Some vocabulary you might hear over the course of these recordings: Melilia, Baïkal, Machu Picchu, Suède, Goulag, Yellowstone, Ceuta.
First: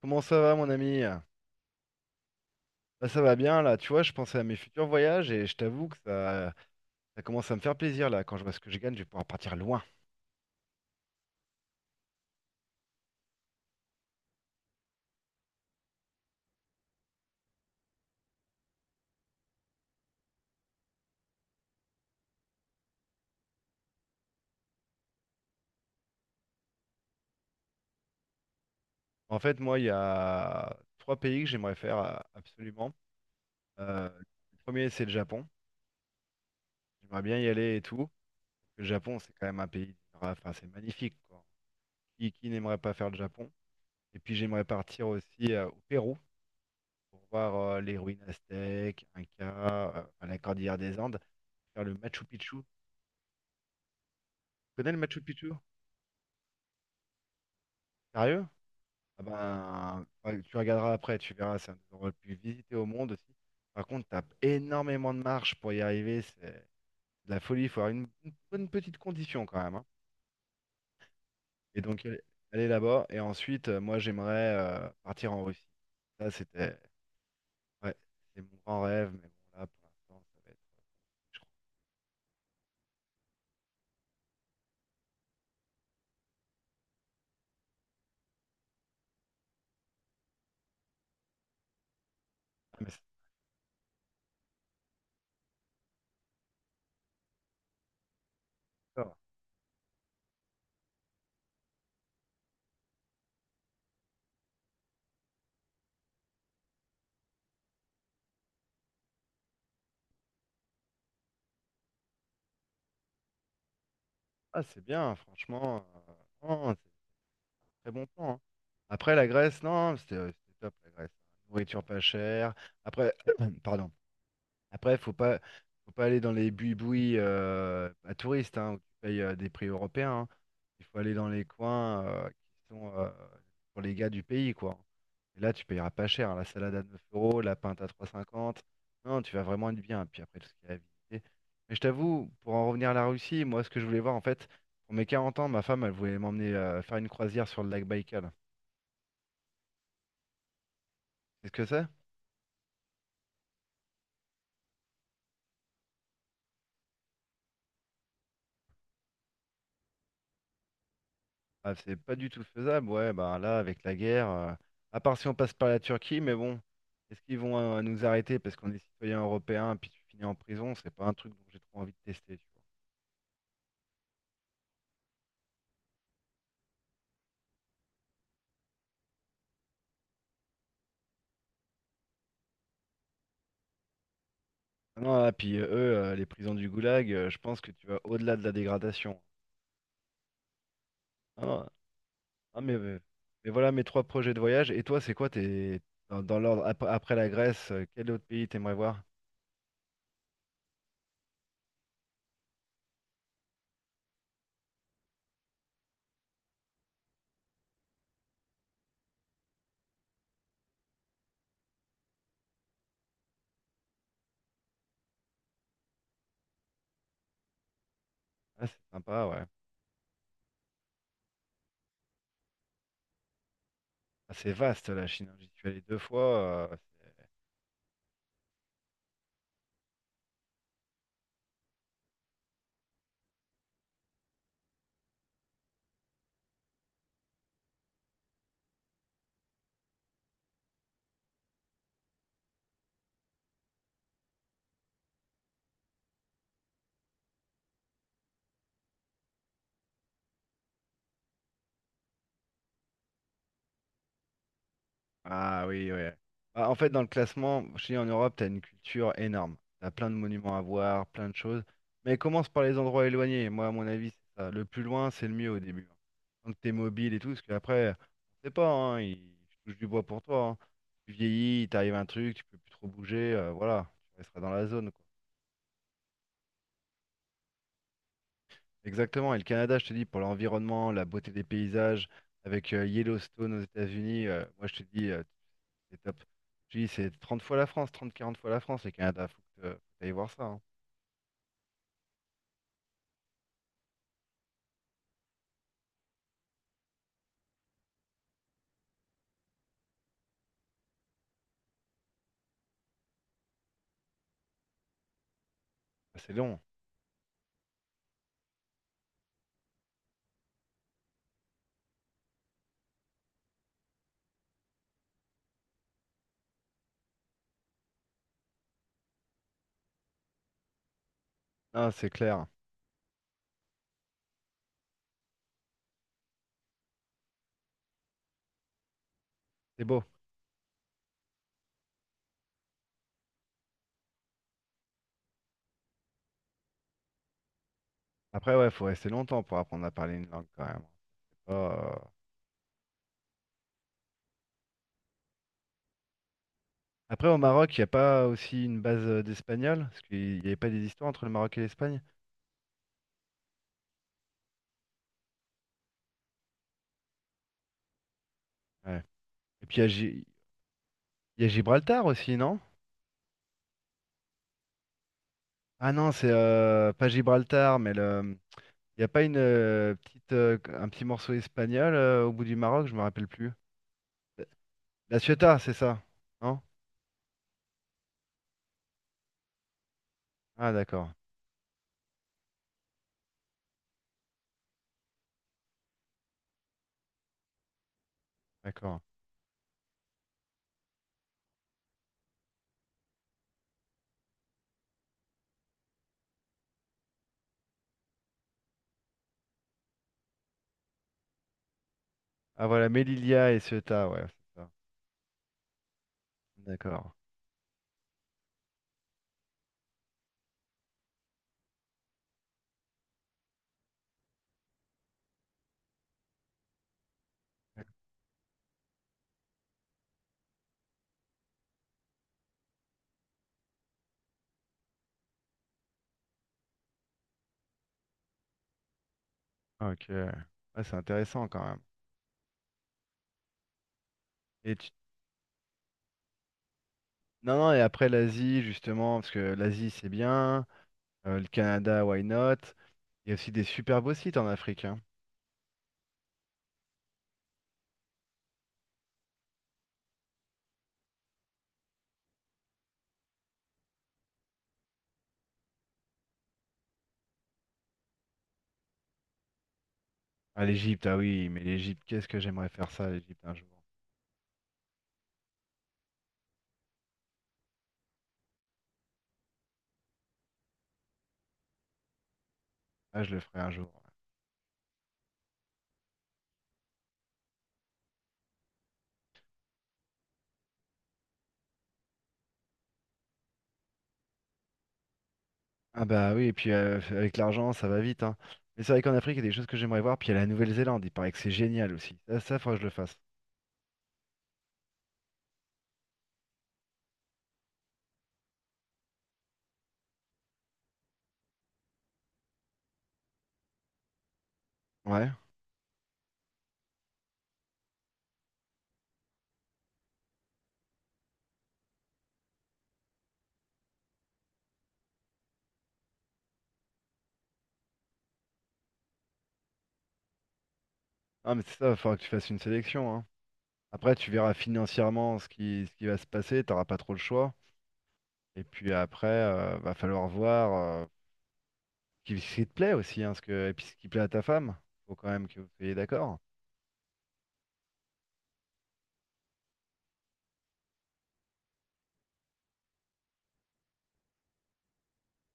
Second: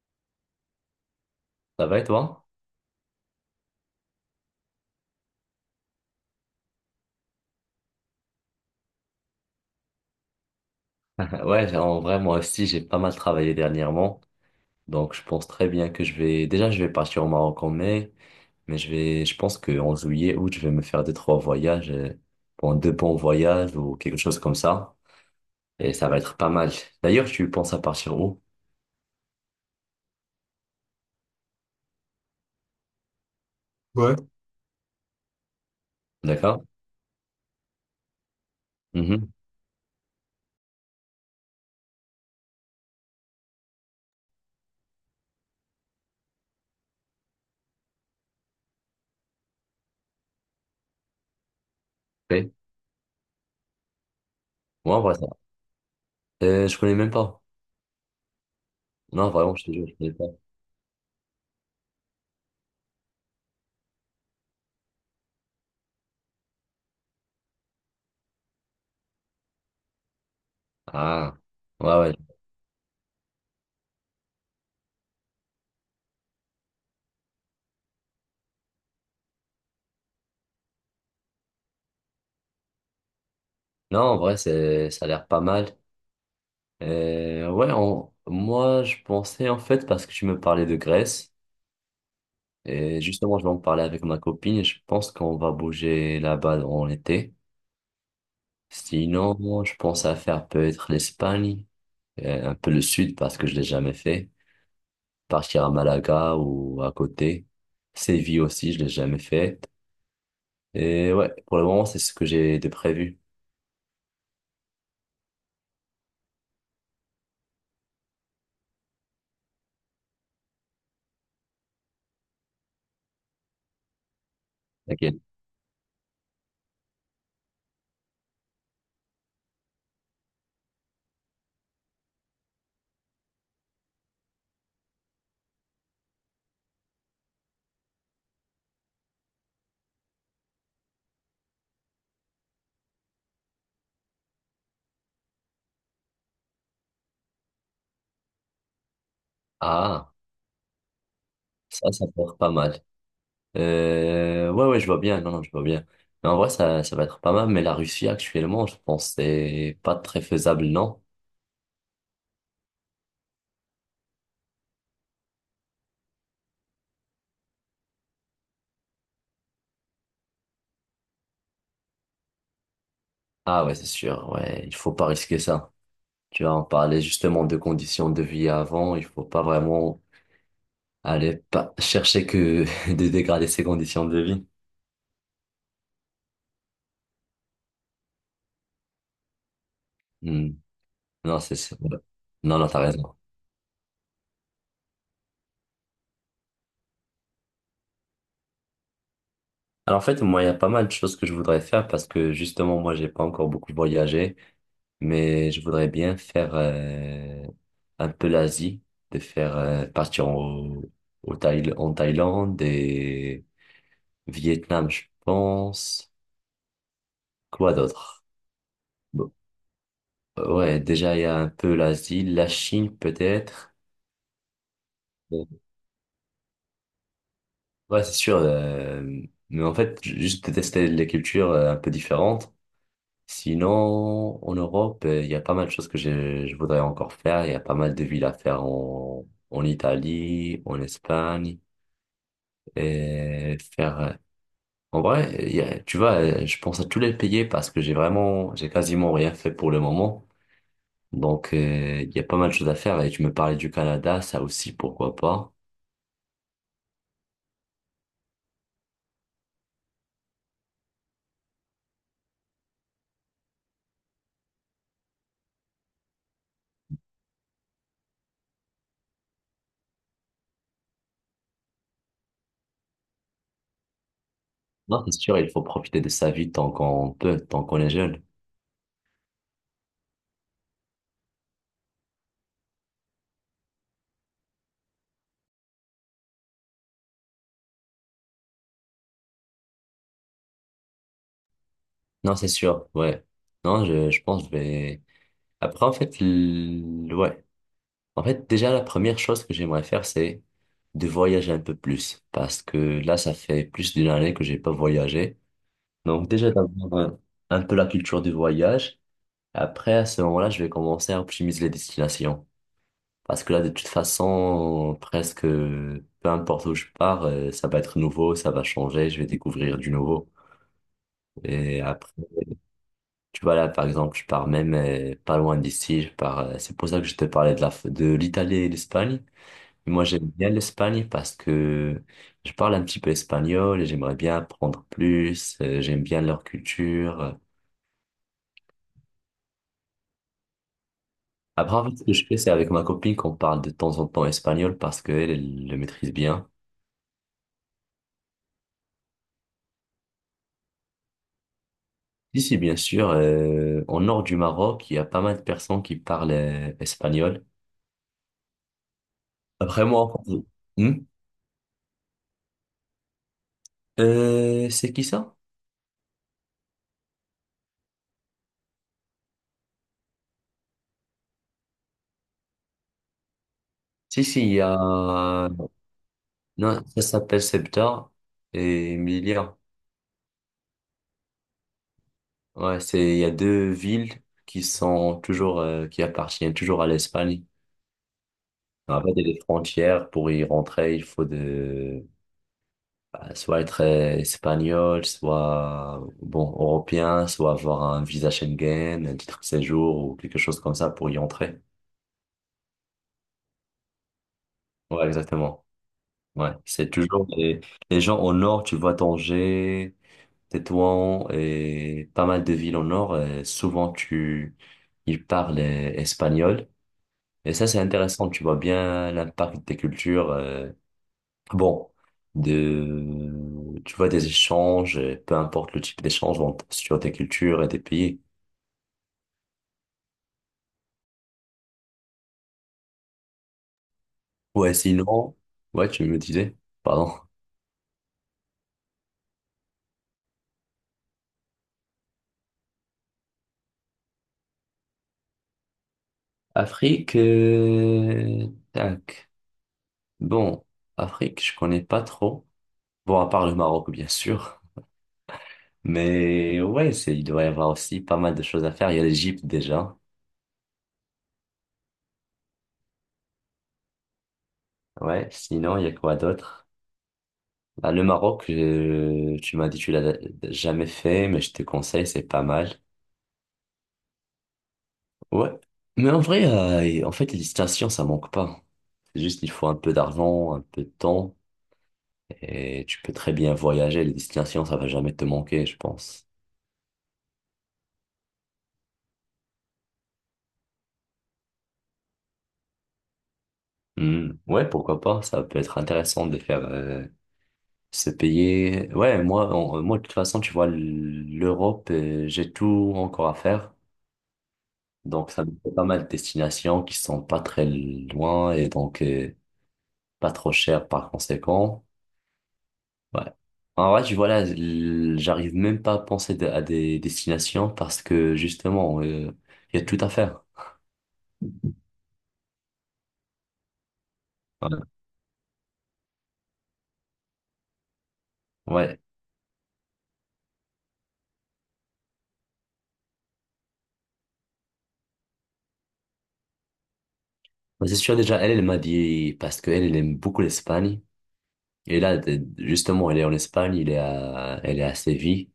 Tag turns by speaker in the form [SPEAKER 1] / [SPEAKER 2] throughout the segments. [SPEAKER 1] Comment ça va, mon ami? Bah,
[SPEAKER 2] Ça va et toi?
[SPEAKER 1] ça va bien, là. Tu vois, je pensais à mes futurs voyages et je t'avoue que ça commence à me faire plaisir, là. Quand je vois ce que je gagne, je vais pouvoir partir loin.
[SPEAKER 2] Ouais, en vrai, moi aussi, j'ai pas mal travaillé dernièrement. Donc, je pense très bien que je vais, déjà, je vais partir au Maroc en mai, mais je vais, je pense qu'en juillet, août, je vais me faire deux, trois voyages, bon, deux bons voyages ou quelque chose comme ça. Et ça va être pas mal. D'ailleurs, tu penses à partir où?
[SPEAKER 1] En fait, moi, il y a trois pays que j'aimerais faire absolument. Euh,
[SPEAKER 2] Ouais.
[SPEAKER 1] le premier, c'est le Japon.
[SPEAKER 2] D'accord?
[SPEAKER 1] J'aimerais bien y aller et tout. Le Japon,
[SPEAKER 2] Mhm.
[SPEAKER 1] c'est quand même un pays, enfin, c'est magnifique, quoi. Qui n'aimerait pas faire le Japon? Et puis, j'aimerais partir aussi au Pérou pour voir les ruines aztèques, Inca, enfin, la cordillère des Andes, faire le Machu
[SPEAKER 2] Oui.
[SPEAKER 1] Picchu. Tu connais
[SPEAKER 2] Moi,
[SPEAKER 1] le
[SPEAKER 2] en vrai,
[SPEAKER 1] Machu
[SPEAKER 2] ça.
[SPEAKER 1] Picchu?
[SPEAKER 2] Je connais même pas.
[SPEAKER 1] Sérieux? Ah
[SPEAKER 2] Non, vraiment, je te jure, je
[SPEAKER 1] ben,
[SPEAKER 2] connais pas.
[SPEAKER 1] ouais, tu regarderas après, tu verras, c'est un des endroits les plus visités au monde aussi. Par contre, t'as énormément de marches pour y arriver, c'est de la folie, il faut avoir une bonne petite condition quand même, hein.
[SPEAKER 2] Ah.
[SPEAKER 1] Et
[SPEAKER 2] Ouais,
[SPEAKER 1] donc,
[SPEAKER 2] ouais.
[SPEAKER 1] aller là-bas, et ensuite, moi j'aimerais partir en Russie. Ça, c'était, ouais, c'est mon grand rêve, mais bon, là, pour l'instant, ça va être, je crois,
[SPEAKER 2] Non, en vrai, c'est, ça a l'air pas mal. Ouais, moi je pensais en fait parce que tu me parlais de Grèce
[SPEAKER 1] ah, mais c'est
[SPEAKER 2] et justement je vais en parler avec ma copine et je pense qu'on va bouger là-bas en été.
[SPEAKER 1] ça.
[SPEAKER 2] Sinon, moi, je pense à faire peut-être l'Espagne, un peu le sud parce que je l'ai jamais fait. Partir à Malaga ou à côté. Séville aussi, je l'ai jamais fait. Et ouais, pour le moment c'est ce que j'ai de prévu.
[SPEAKER 1] Ah, c'est bien, franchement, euh, non, c'est un très bon plan, hein. Après, la Grèce, non, c'était top, la Grèce. Nourriture pas chère. Après, pardon. Après, faut
[SPEAKER 2] T'inquiète.
[SPEAKER 1] pas, faut pas aller dans les buis-bouis à touristes, hein, où tu payes des prix européens, hein. Il faut aller dans les coins qui sont pour les gars du pays, quoi. Et là, tu payeras pas cher, hein. La salade à 9 euros, la pinte à trois euros cinquante. Non, tu vas vraiment être bien. Puis après, tout ce qu'il y a à visiter. Mais je t'avoue, pour en revenir à la Russie, moi, ce que je voulais voir, en fait, pour mes 40 ans, ma femme, elle voulait m'emmener faire une croisière sur le lac Baïkal.
[SPEAKER 2] Ah,
[SPEAKER 1] C'est ce que c'est?
[SPEAKER 2] ça peut être pas mal. Ouais, ouais, je vois bien. Non, non, je vois bien. Mais en vrai, ça va être pas mal. Mais la Russie, actuellement, je pense que c'est pas très faisable, non?
[SPEAKER 1] Ah, c'est pas du tout faisable, ouais, bah là, avec la guerre, à part si on passe par la Turquie, mais bon, est-ce qu'ils vont nous arrêter parce qu'on est citoyen européen, puis tu finis en prison, c'est pas un truc dont j'ai trop envie de tester, tu vois.
[SPEAKER 2] Ah ouais, c'est sûr. Ouais, il faut pas risquer ça. Tu vois, on parlait justement de conditions de vie avant. Il faut pas vraiment aller pas chercher que de dégrader ses conditions de vie.
[SPEAKER 1] Ah non, ah, puis eux, les prisons du Goulag, je pense que tu vas au-delà de la dégradation.
[SPEAKER 2] Hmm. Non,
[SPEAKER 1] Ah, non,
[SPEAKER 2] ouais. Non,
[SPEAKER 1] ah,
[SPEAKER 2] non,
[SPEAKER 1] mais,
[SPEAKER 2] t'as
[SPEAKER 1] mais
[SPEAKER 2] raison.
[SPEAKER 1] mais voilà mes trois projets de voyage, et toi, c'est quoi tes, dans l'ordre, après la Grèce, quel autre pays t'aimerais voir?
[SPEAKER 2] Alors en fait, moi, il y a pas mal de choses que je voudrais faire parce que justement, moi, j'ai pas encore beaucoup voyagé. Mais je voudrais bien faire un peu l'Asie, de faire partir en, au en Thaïlande et Vietnam, je pense. Quoi d'autre?
[SPEAKER 1] Ah, c'est sympa,
[SPEAKER 2] Bon,
[SPEAKER 1] ouais.
[SPEAKER 2] ouais, déjà il y a un peu l'Asie, la Chine peut-être.
[SPEAKER 1] Ah, c'est vaste, la Chine, hein. J'y
[SPEAKER 2] Bon,
[SPEAKER 1] suis allé deux fois, euh,
[SPEAKER 2] ouais, c'est sûr. Mais en fait, juste de tester les cultures un peu différentes. Sinon, en Europe, il y a pas mal de choses que je voudrais encore faire. Il y a pas mal de villes à faire en, en Italie, en Espagne. Et faire. En vrai, tu vois, je pense à tous les payer parce que j'ai vraiment, j'ai quasiment rien fait pour le moment. Donc, il y a pas mal de choses à faire. Et tu me parlais du Canada, ça aussi, pourquoi pas.
[SPEAKER 1] Ah oui, ouais. Ah, en fait, dans le classement, je te dis, en Europe, tu as une culture énorme. Tu as plein de monuments à voir, plein de choses. Mais commence par les endroits éloignés. Moi, à mon avis, c'est ça. Le plus loin, c'est le mieux au début, hein. Tant que tu es mobile et tout, parce qu'après, on sait pas, hein, je touche du bois pour toi, hein. Tu vieillis, il t'arrive un truc, tu peux plus trop bouger, voilà, tu resteras dans la zone,
[SPEAKER 2] Non,
[SPEAKER 1] quoi.
[SPEAKER 2] c'est sûr, il faut profiter de sa vie tant qu'on peut, tant qu'on est jeune.
[SPEAKER 1] Exactement. Et le Canada, je te dis, pour l'environnement, la beauté des paysages, avec Yellowstone aux États-Unis, moi, je te dis, c'est top. Je dis, c'est 30 fois la France, 30 40 fois la France, les Canada. Faut que tu voir ça, hein.
[SPEAKER 2] Non, c'est sûr, ouais. Non, je pense que je vais. Après, en fait, ouais. En fait, déjà, la première chose que j'aimerais faire, c'est de voyager un peu plus. Parce que là, ça fait plus d'une année que j'ai pas voyagé.
[SPEAKER 1] Ouais,
[SPEAKER 2] Donc
[SPEAKER 1] c'est
[SPEAKER 2] déjà
[SPEAKER 1] long.
[SPEAKER 2] d'avoir un peu la culture du voyage. Après, à ce moment-là, je vais commencer à optimiser les destinations. Parce que là, de toute façon, presque, peu importe où je pars, ça va être nouveau, ça va changer, je vais découvrir du nouveau. Et
[SPEAKER 1] Non, c'est
[SPEAKER 2] après,
[SPEAKER 1] clair.
[SPEAKER 2] tu vois, là, par exemple, je pars même pas loin d'ici, je pars, c'est pour ça que je te parlais de la, de l'Italie et l'Espagne.
[SPEAKER 1] C'est beau.
[SPEAKER 2] Moi, j'aime bien l'Espagne parce que je parle un petit peu espagnol et j'aimerais bien apprendre plus, j'aime bien leur culture.
[SPEAKER 1] Après, ouais, faut rester longtemps pour apprendre à parler une langue quand même. C'est pas,
[SPEAKER 2] Après, en fait, ce
[SPEAKER 1] euh,
[SPEAKER 2] que je fais, c'est avec ma copine qu'on parle de temps en temps espagnol parce qu'elle, elle le maîtrise bien.
[SPEAKER 1] Après, au Maroc, il n'y a pas aussi une base d'espagnol? Parce qu'il n'y avait pas des histoires entre le Maroc et l'Espagne?
[SPEAKER 2] Ici, bien sûr, au nord du Maroc, il y a pas mal de personnes qui parlent espagnol.
[SPEAKER 1] Ouais. Et puis,
[SPEAKER 2] Après, moi, en fait, hmm.
[SPEAKER 1] Il y a Gibraltar aussi, non?
[SPEAKER 2] C'est qui ça?
[SPEAKER 1] Ah non, c'est pas Gibraltar, il n'y a pas un petit morceau espagnol au bout du Maroc, je me rappelle plus.
[SPEAKER 2] Si, si, il y
[SPEAKER 1] La
[SPEAKER 2] a...
[SPEAKER 1] Ciotat, c'est ça, non?
[SPEAKER 2] Non, ça s'appelle Ceuta et Melilla.
[SPEAKER 1] Ah d'accord.
[SPEAKER 2] Ouais, c'est, il y a deux villes qui sont toujours, qui appartiennent toujours à l'Espagne.
[SPEAKER 1] D'accord.
[SPEAKER 2] En fait, il y a des frontières. Pour y rentrer, il faut de, bah, soit être espagnol, soit bon européen, soit avoir un visa Schengen, un titre de séjour ou quelque chose comme ça pour y entrer.
[SPEAKER 1] Ah voilà, Melilia et Ceuta, ouais, c'est ça.
[SPEAKER 2] Ouais, exactement. Ouais, c'est
[SPEAKER 1] D'accord.
[SPEAKER 2] toujours les gens au nord, tu vois Tanger, Tétouan et pas mal de villes au nord, souvent tu ils parlent espagnol et ça c'est intéressant, tu vois bien l'impact des cultures bon, de, tu vois, des échanges, peu importe le type d'échange, sur des cultures et des pays.
[SPEAKER 1] Ah, OK. Ouais, c'est intéressant quand même. Et
[SPEAKER 2] Ouais,
[SPEAKER 1] tu-
[SPEAKER 2] sinon, ouais, tu me disais, pardon.
[SPEAKER 1] Non, non, et après l'Asie, justement, parce que l'Asie, c'est bien. Le Canada, why not? Il y a aussi des super beaux sites en Afrique, hein.
[SPEAKER 2] Afrique, tac. Bon, Afrique, je connais pas trop. Bon, à part le Maroc, bien sûr. Mais ouais, c'est, il doit y avoir aussi pas mal de choses à faire. Il y a l'Égypte déjà.
[SPEAKER 1] Ah, l'Égypte, ah oui, mais l'Égypte, qu'est-ce que j'aimerais faire ça, l'Égypte, un jour.
[SPEAKER 2] Ouais, sinon, il y a quoi d'autre? Bah, le Maroc, tu m'as dit, tu l'as jamais fait, mais je te conseille, c'est pas mal.
[SPEAKER 1] Ah, je le ferai un jour, ouais.
[SPEAKER 2] Ouais. Mais en vrai, en fait, les destinations, ça manque pas. C'est juste qu'il faut un peu d'argent, un peu de temps, et tu peux très bien voyager. Les destinations, ça va jamais te manquer, je
[SPEAKER 1] Ah
[SPEAKER 2] pense.
[SPEAKER 1] bah oui, et puis avec l'argent, ça va vite, hein. Mais c'est vrai qu'en Afrique, il y a des choses que j'aimerais voir. Puis il y a la Nouvelle-Zélande, il paraît que c'est génial aussi. Ça, faudra que je le fasse.
[SPEAKER 2] Hmm. Ouais, pourquoi pas? Ça peut être intéressant de faire se payer. Ouais, moi, moi, de toute façon, tu vois, l'Europe, j'ai tout encore à faire.
[SPEAKER 1] Ouais.
[SPEAKER 2] Donc, ça me fait pas mal de destinations qui sont pas très loin et donc pas trop chères par conséquent. Ouais. En vrai, tu vois, là, j'arrive même pas à penser à des destinations parce que justement, il y a tout à faire.
[SPEAKER 1] Ah, mais c'est ça, il faudra que tu fasses une sélection, hein. Après, tu verras
[SPEAKER 2] Ouais.
[SPEAKER 1] financièrement ce qui va se passer, t'auras pas trop le choix. Et puis
[SPEAKER 2] Ouais.
[SPEAKER 1] après, va falloir voir euh, ce qui te plaît aussi, hein, et puis ce qui plaît à ta femme. Faut quand même que vous soyez d'accord.
[SPEAKER 2] Mais c'est sûr, déjà, elle, elle m'a dit, parce qu'elle, elle aime beaucoup l'Espagne. Et là, justement, elle est en Espagne, elle est à Séville.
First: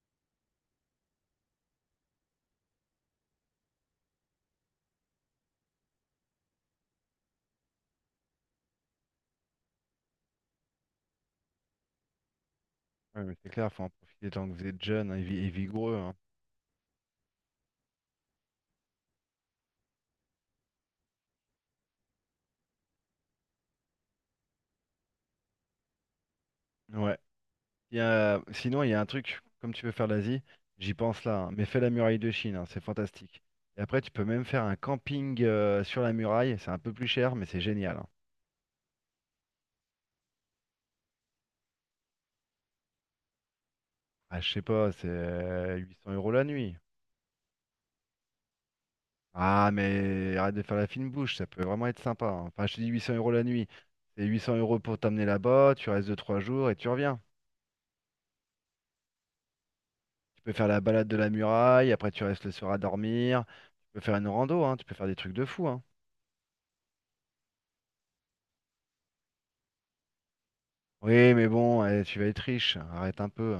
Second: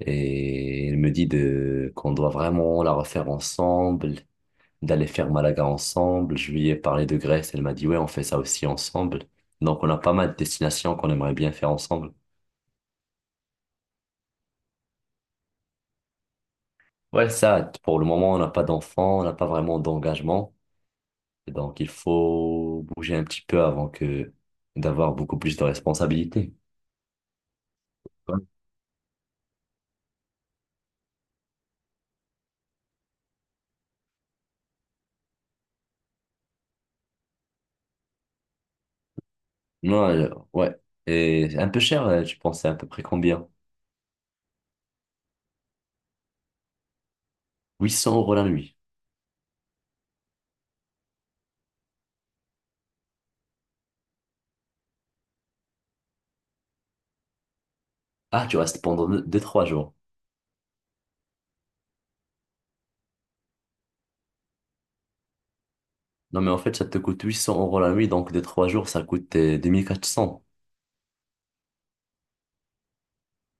[SPEAKER 2] Et elle me dit qu'on doit vraiment la refaire ensemble, d'aller faire Malaga ensemble. Je lui ai parlé de Grèce, elle m'a dit, ouais, on fait ça aussi ensemble. Donc, on a pas mal de destinations qu'on aimerait bien faire ensemble.
[SPEAKER 1] Ouais, mais c'est clair, faut en profiter tant que vous êtes jeune, hein, et vigoureux, hein.
[SPEAKER 2] Ouais, ça, pour le moment, on n'a pas d'enfant, on n'a pas vraiment d'engagement. Et donc, il faut bouger un petit peu avant que d'avoir beaucoup plus de responsabilités.
[SPEAKER 1] Ouais. Il y
[SPEAKER 2] Ouais.
[SPEAKER 1] a- sinon, il y a un truc, comme tu veux faire l'Asie, j'y pense là, hein, mais fais la muraille de Chine, hein, c'est fantastique. Et après, tu peux même faire un camping sur la muraille, c'est un peu plus cher, mais c'est génial, hein.
[SPEAKER 2] Non, ouais. Et c'est un peu cher, tu pensais à peu près combien?
[SPEAKER 1] Ah, je sais pas, c'est 800 euros la nuit.
[SPEAKER 2] Huit cents euros la nuit.
[SPEAKER 1] Ah, mais arrête de faire la fine bouche, ça peut vraiment être sympa, hein. Enfin, je te dis 800 euros la nuit. C'est 800 euros pour t'emmener là-bas, tu restes 2-3 jours et tu reviens.
[SPEAKER 2] Ah, tu restes pendant 2 trois jours.
[SPEAKER 1] Tu peux faire la balade de la muraille, après tu restes le soir à dormir. Tu peux faire une rando, hein, tu peux faire des trucs de fou, hein.
[SPEAKER 2] Non, mais en fait, ça te coûte 800 euros la nuit, donc 2 trois jours, ça coûte 2 400.
[SPEAKER 1] Oui, mais bon, eh, tu vas être riche, arrête un peu.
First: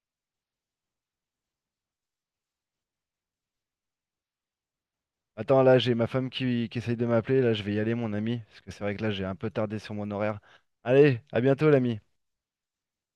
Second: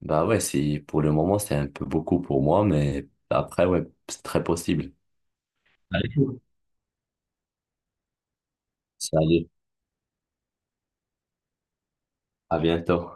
[SPEAKER 2] Bah ouais, c'est, pour le moment, c'est un peu beaucoup pour moi, mais après, ouais, c'est très possible.
[SPEAKER 1] Attends, là, j'ai ma
[SPEAKER 2] Allez.
[SPEAKER 1] femme qui essaye de m'appeler, là, je vais y aller, mon ami, parce que c'est vrai que là, j'ai un
[SPEAKER 2] Allez,
[SPEAKER 1] peu tardé sur mon horaire. Allez, à bientôt, l'ami.
[SPEAKER 2] à bientôt.